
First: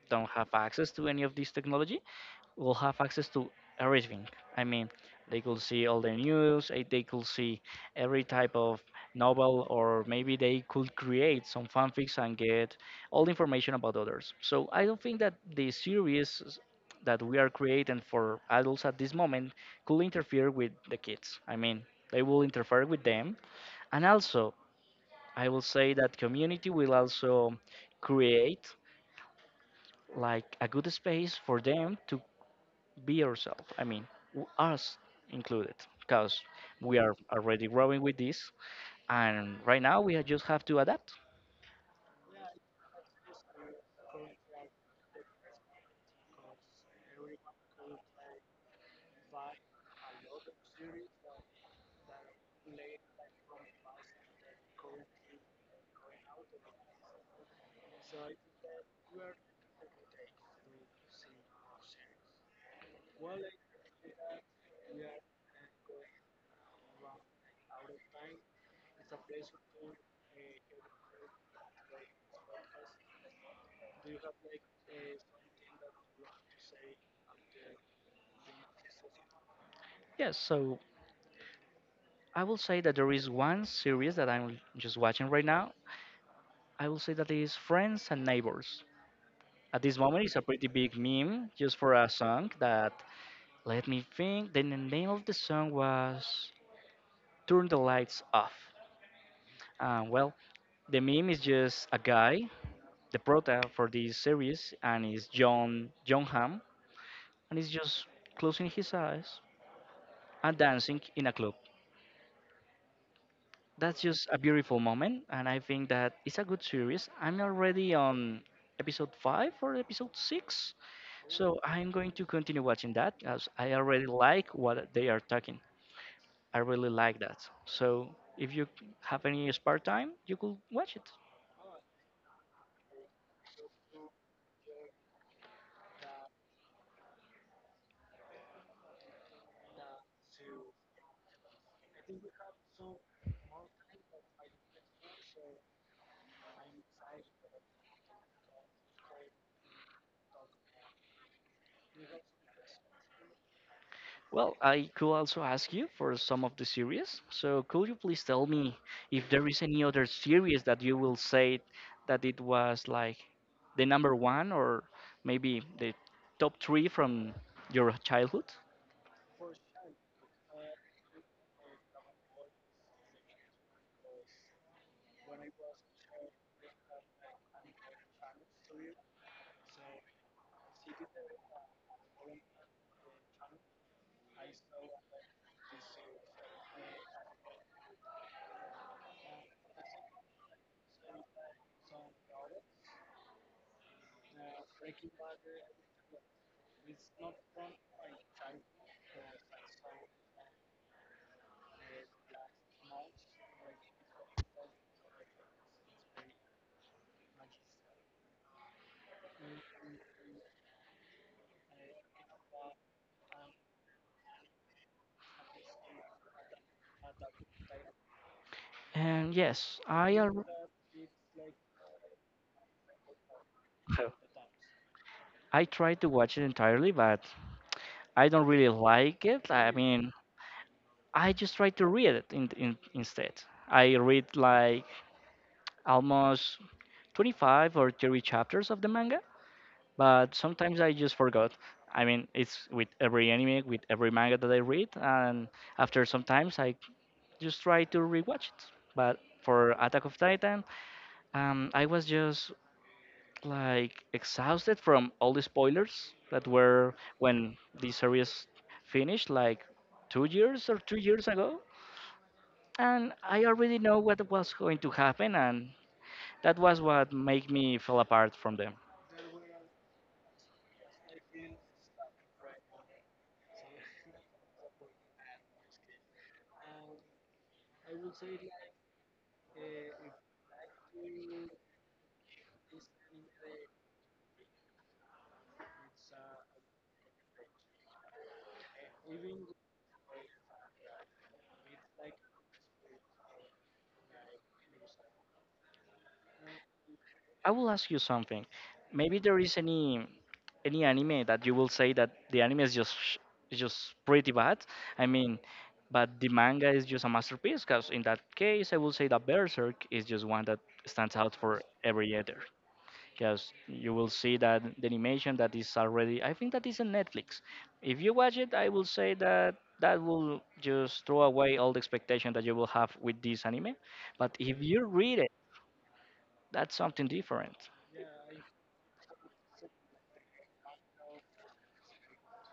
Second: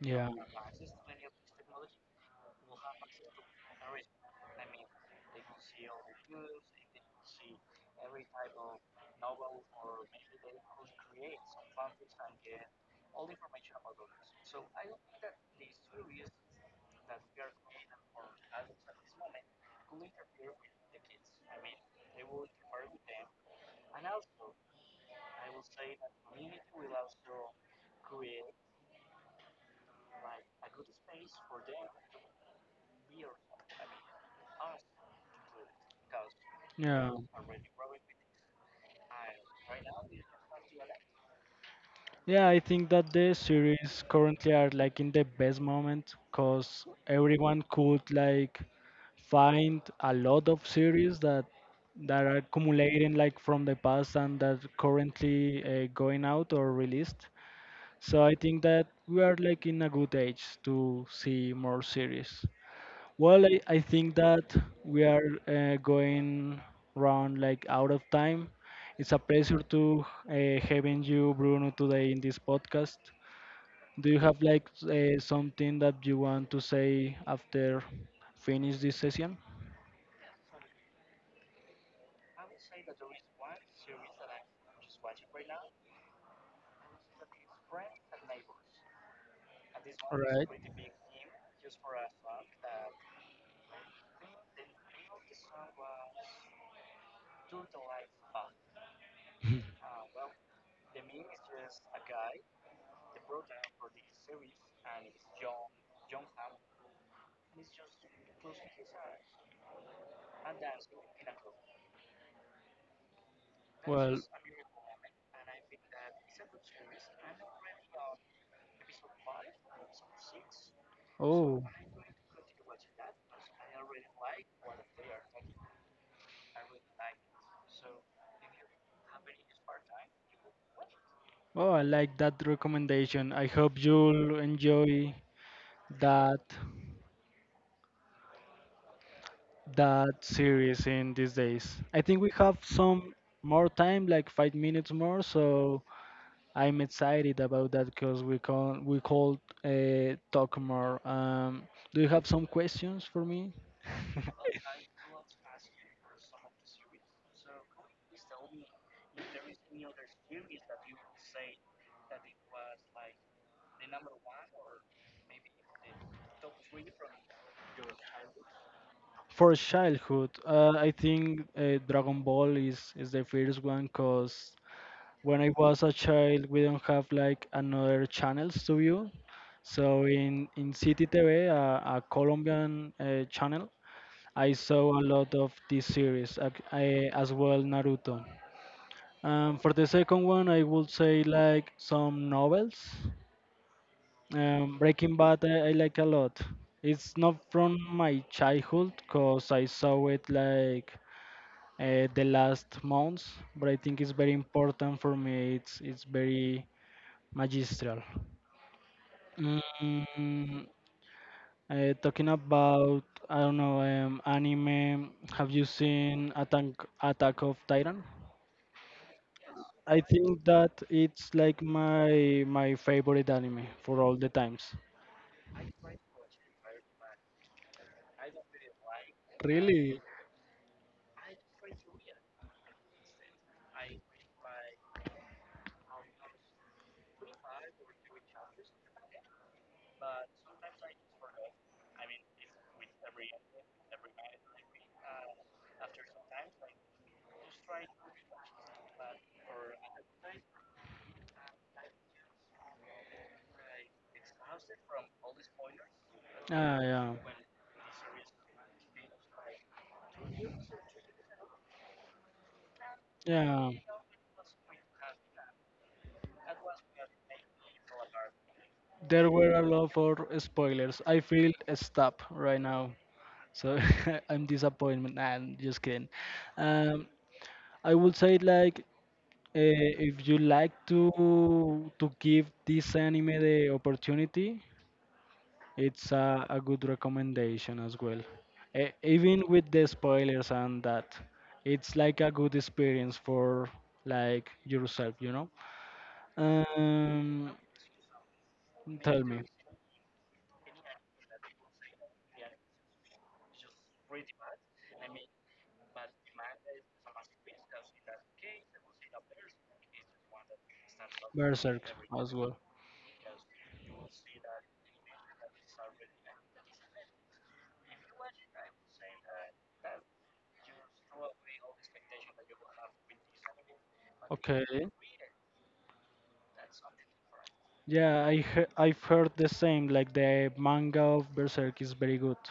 Speaker 1: Yeah.
Speaker 2: don't have access to any of this technology, will have access to everything. I mean, they could see all the news, they could see every type of novel, or maybe they could create some fanfics and get all the information about others. So I don't think that the series that we are creating for adults at this moment could interfere with the kids. I mean, they will interfere with them. And also, I will say that community will also create like a good space for them to be yourself. I mean, us included, because we
Speaker 1: Yeah.
Speaker 2: are already growing with this, and right now we just have to adapt.
Speaker 1: Yeah, I think that the series currently are like in the best moment because everyone could like find a lot of series that that are accumulating like from the past and that currently going out or released. So I think that we are like in a good age to see more series. Well, I think that we are going round like out of time. It's a pleasure to having you, Bruno, today in this podcast. Do you have like something that you want to say after finish this session?
Speaker 2: Yes, so I will say that there is one series that I'm just watching right now. I will say that it is Friends and Neighbors. At this
Speaker 1: All
Speaker 2: moment, it's a
Speaker 1: right.
Speaker 2: pretty big meme just for a song that, let me think, then the name of the song was Turn the Lights Off. Well, the meme is just a guy, the prota for this series, and is John, and he's just closing his eyes and dancing in a club. That's
Speaker 1: Well,
Speaker 2: just a beautiful moment, and I think that it's a good series. I'm already on episode 5 or episode 6, so
Speaker 1: Oh,
Speaker 2: I'm going to continue watching that as I already like what they are talking. I really like that. So if you have any spare time, you could watch it.
Speaker 1: oh, I like that recommendation. I hope you'll enjoy that that series in these days. I think we have some more time, like 5 minutes more, so I'm excited about that because we can we call talk more. Do you have some questions for me?
Speaker 2: Well, I could also ask you for some of the series. So, could you please tell me if there is any other series that you will say that it was like the number one or maybe the top three from your childhood?
Speaker 1: For childhood, I think Dragon Ball is the first one because when I was a child, we don't have like another channels to view. So in City TV, a Colombian channel, I saw a lot of this series I, as well Naruto. For the second one, I would say like some novels. Breaking Bad I like a lot. It's not from my childhood because I saw it like the last months, but I think it's very important for me. It's very magistral. Mm, talking about I don't know anime. Have you seen Attack of Titan?
Speaker 2: And yes,
Speaker 1: I think that it's like my favorite anime for all the times.
Speaker 2: I tried to watch it entirely, but I don't really like it. I
Speaker 1: Really?
Speaker 2: mean, I just try to read it instead. I read like almost 25 or 30 chapters of the manga, but sometimes I just forgot. I mean, it's with every anime, with every manga that I read, and after sometimes I just try to rewatch it. But for Attack of Titan, I was just like exhausted from all the spoilers that
Speaker 1: Yeah,
Speaker 2: were
Speaker 1: yeah,
Speaker 2: when the series finished, like 2 years or 3 years ago, and I
Speaker 1: yeah.
Speaker 2: already know what was going to happen, and that was what made me fall apart from them.
Speaker 1: There were a lot for spoilers. I feel stop right now, so I'm disappointed. Nah, I'm just kidding. Um, I would say like if you like to give this anime the opportunity, it's a good recommendation as well. Even with the spoilers and that, it's like a good experience for like yourself, you know.
Speaker 2: I
Speaker 1: Um,
Speaker 2: will ask you something. Maybe
Speaker 1: tell me,
Speaker 2: there is any anime that you will say that the anime is just is just pretty bad. I mean, but the manga is just a masterpiece. Because in that case, I will say that Berserk is just one that stands out for
Speaker 1: Berserk
Speaker 2: every
Speaker 1: as
Speaker 2: other.
Speaker 1: well.
Speaker 2: Because you will see that the animation that is already, I think that is on Netflix. If you watch it, I will say that that will just throw away all the expectation that you will have with this anime. But if
Speaker 1: Okay.
Speaker 2: you read it, that's something different.
Speaker 1: Yeah, I've heard the same. Like the manga of Berserk is very good,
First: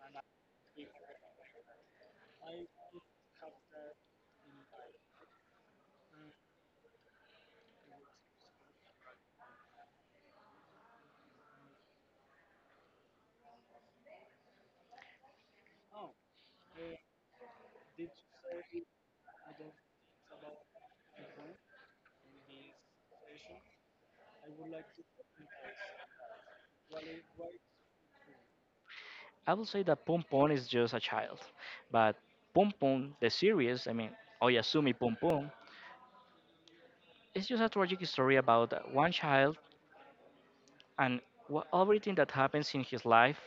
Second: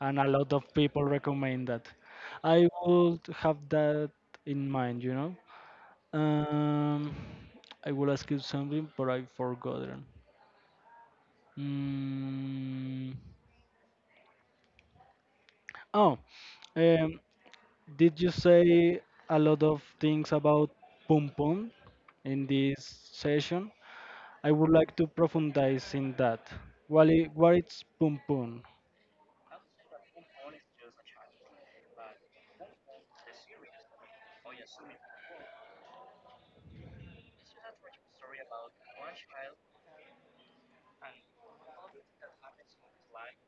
Speaker 1: and a lot of people recommend that. I would have that in mind, you know. Um, I will ask you something, but I've forgotten. Mm. Oh, um, did you say a lot of things about Pum Pum in this session? I would like to profundize in that. What is Pum Pum?
Speaker 2: I will say that Pom Pom is just a child, but Pom Pom, the series, I mean, Oyasumi Pom Pom, is just a tragic story about one child and everything that happens in his life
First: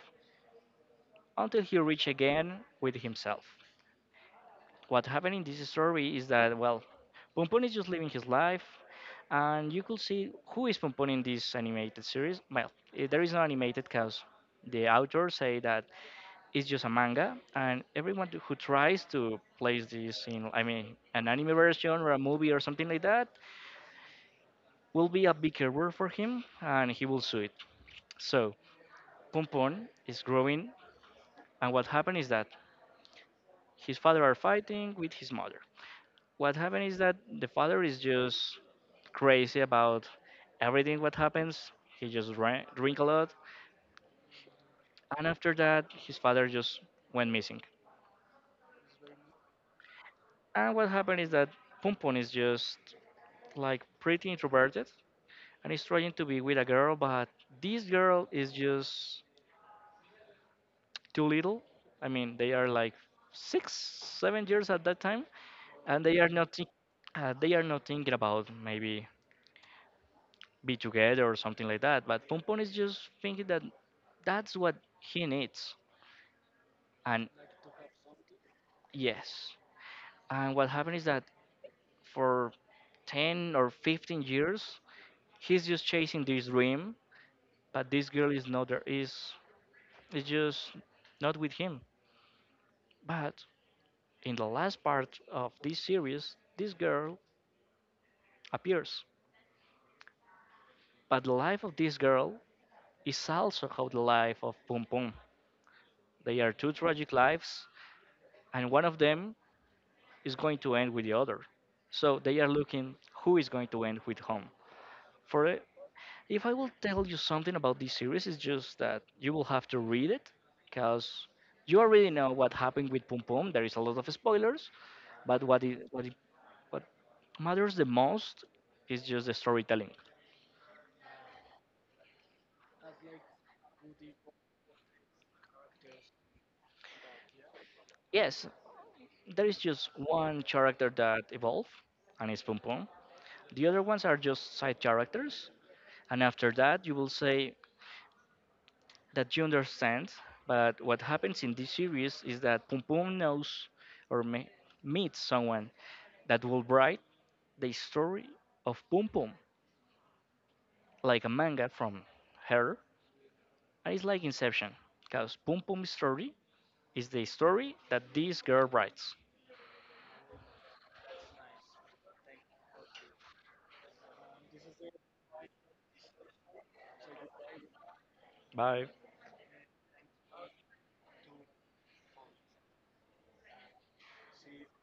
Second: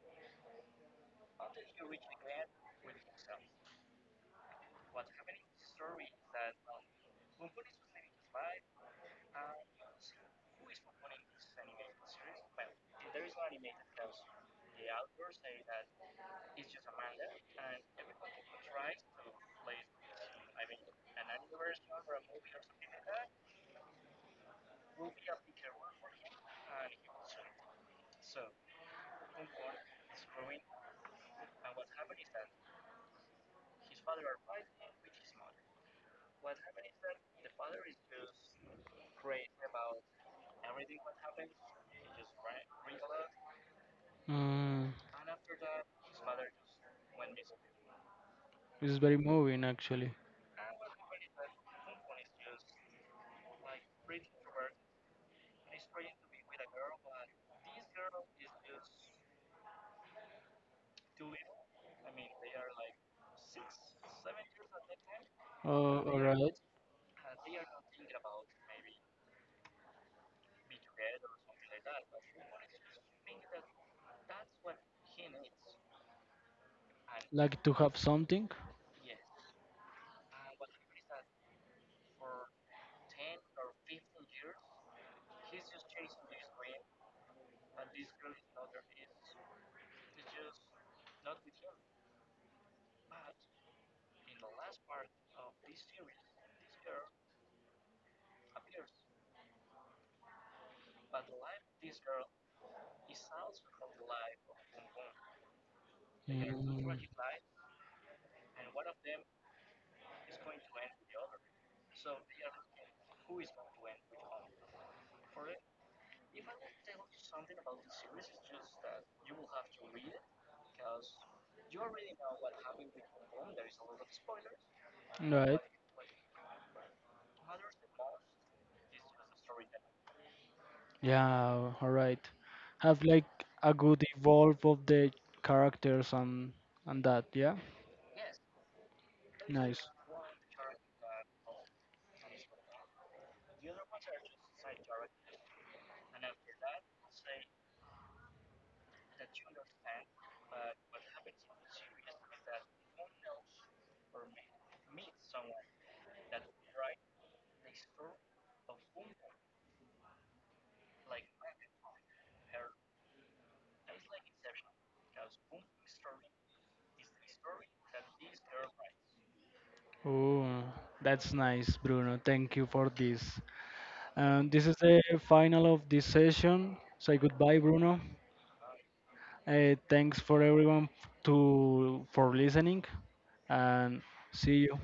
Speaker 2: until he reach again with himself. What happened in this story is that, well, Pom Pom is just living his life, and you could see who is Pom Pom in this animated series. Well, there is no animated because the author say that it's just a manga, and everyone who tries to place this in, I mean, an anime version or a movie or something like that, will be a big error for him, and he will sue it. So Pompon is growing, and what happened is that his father are fighting with his mother. What happened is that the father is just crazy about everything what happens. He just drink a lot,
Speaker 1: Mm,
Speaker 2: and after that, his father just went missing.
Speaker 1: it's very moving actually.
Speaker 2: And what happened is that Pompon is just like pretty introverted, and he's trying to be with a girl, but this girl is just too little. I mean, they are like six, 7 years at that time,
Speaker 1: Oh,
Speaker 2: and
Speaker 1: all right.
Speaker 2: they are not thinking about maybe be together or something like that. But Pompon is just thinking that that's what he needs, and
Speaker 1: Like to have something.
Speaker 2: yes. And what happened is that for 10 or 15 years, he's just chasing this dream, but this girl is not there. Is just not with him. But in the last part of this series, this girl appears. But the life of this girl is also how the life of Pum Pum. They are two
Speaker 1: Mm,
Speaker 2: tragic lives, and one of them is going to end with the other. So they are looking who is going to end with whom. For it, if I will tell you something about this series, it's just that you will have to read it, because you already know what happened with Pum Pum. There is a lot of spoilers, but
Speaker 1: right.
Speaker 2: what matters the most is just the storytelling.
Speaker 1: Yeah. All right. Have like a good evolve of the characters and that. Yeah.
Speaker 2: Yes, there is
Speaker 1: Nice.
Speaker 2: just one character that evolve, and it's Pom Pom. The other ones are just side characters, and after that, you will say that you understand. But what happens in this series is that Pom Pom knows or me meets someone that will write the story of Pom Pom like a manga from her, and it's like Inception, because Pom Pom's story is the story that this girl writes.
Speaker 1: Oh, that's nice, Bruno. Thank you for this. And this is the final of this session. Say goodbye, Bruno.
Speaker 2: Bye.
Speaker 1: Thanks for everyone to for listening, and see you.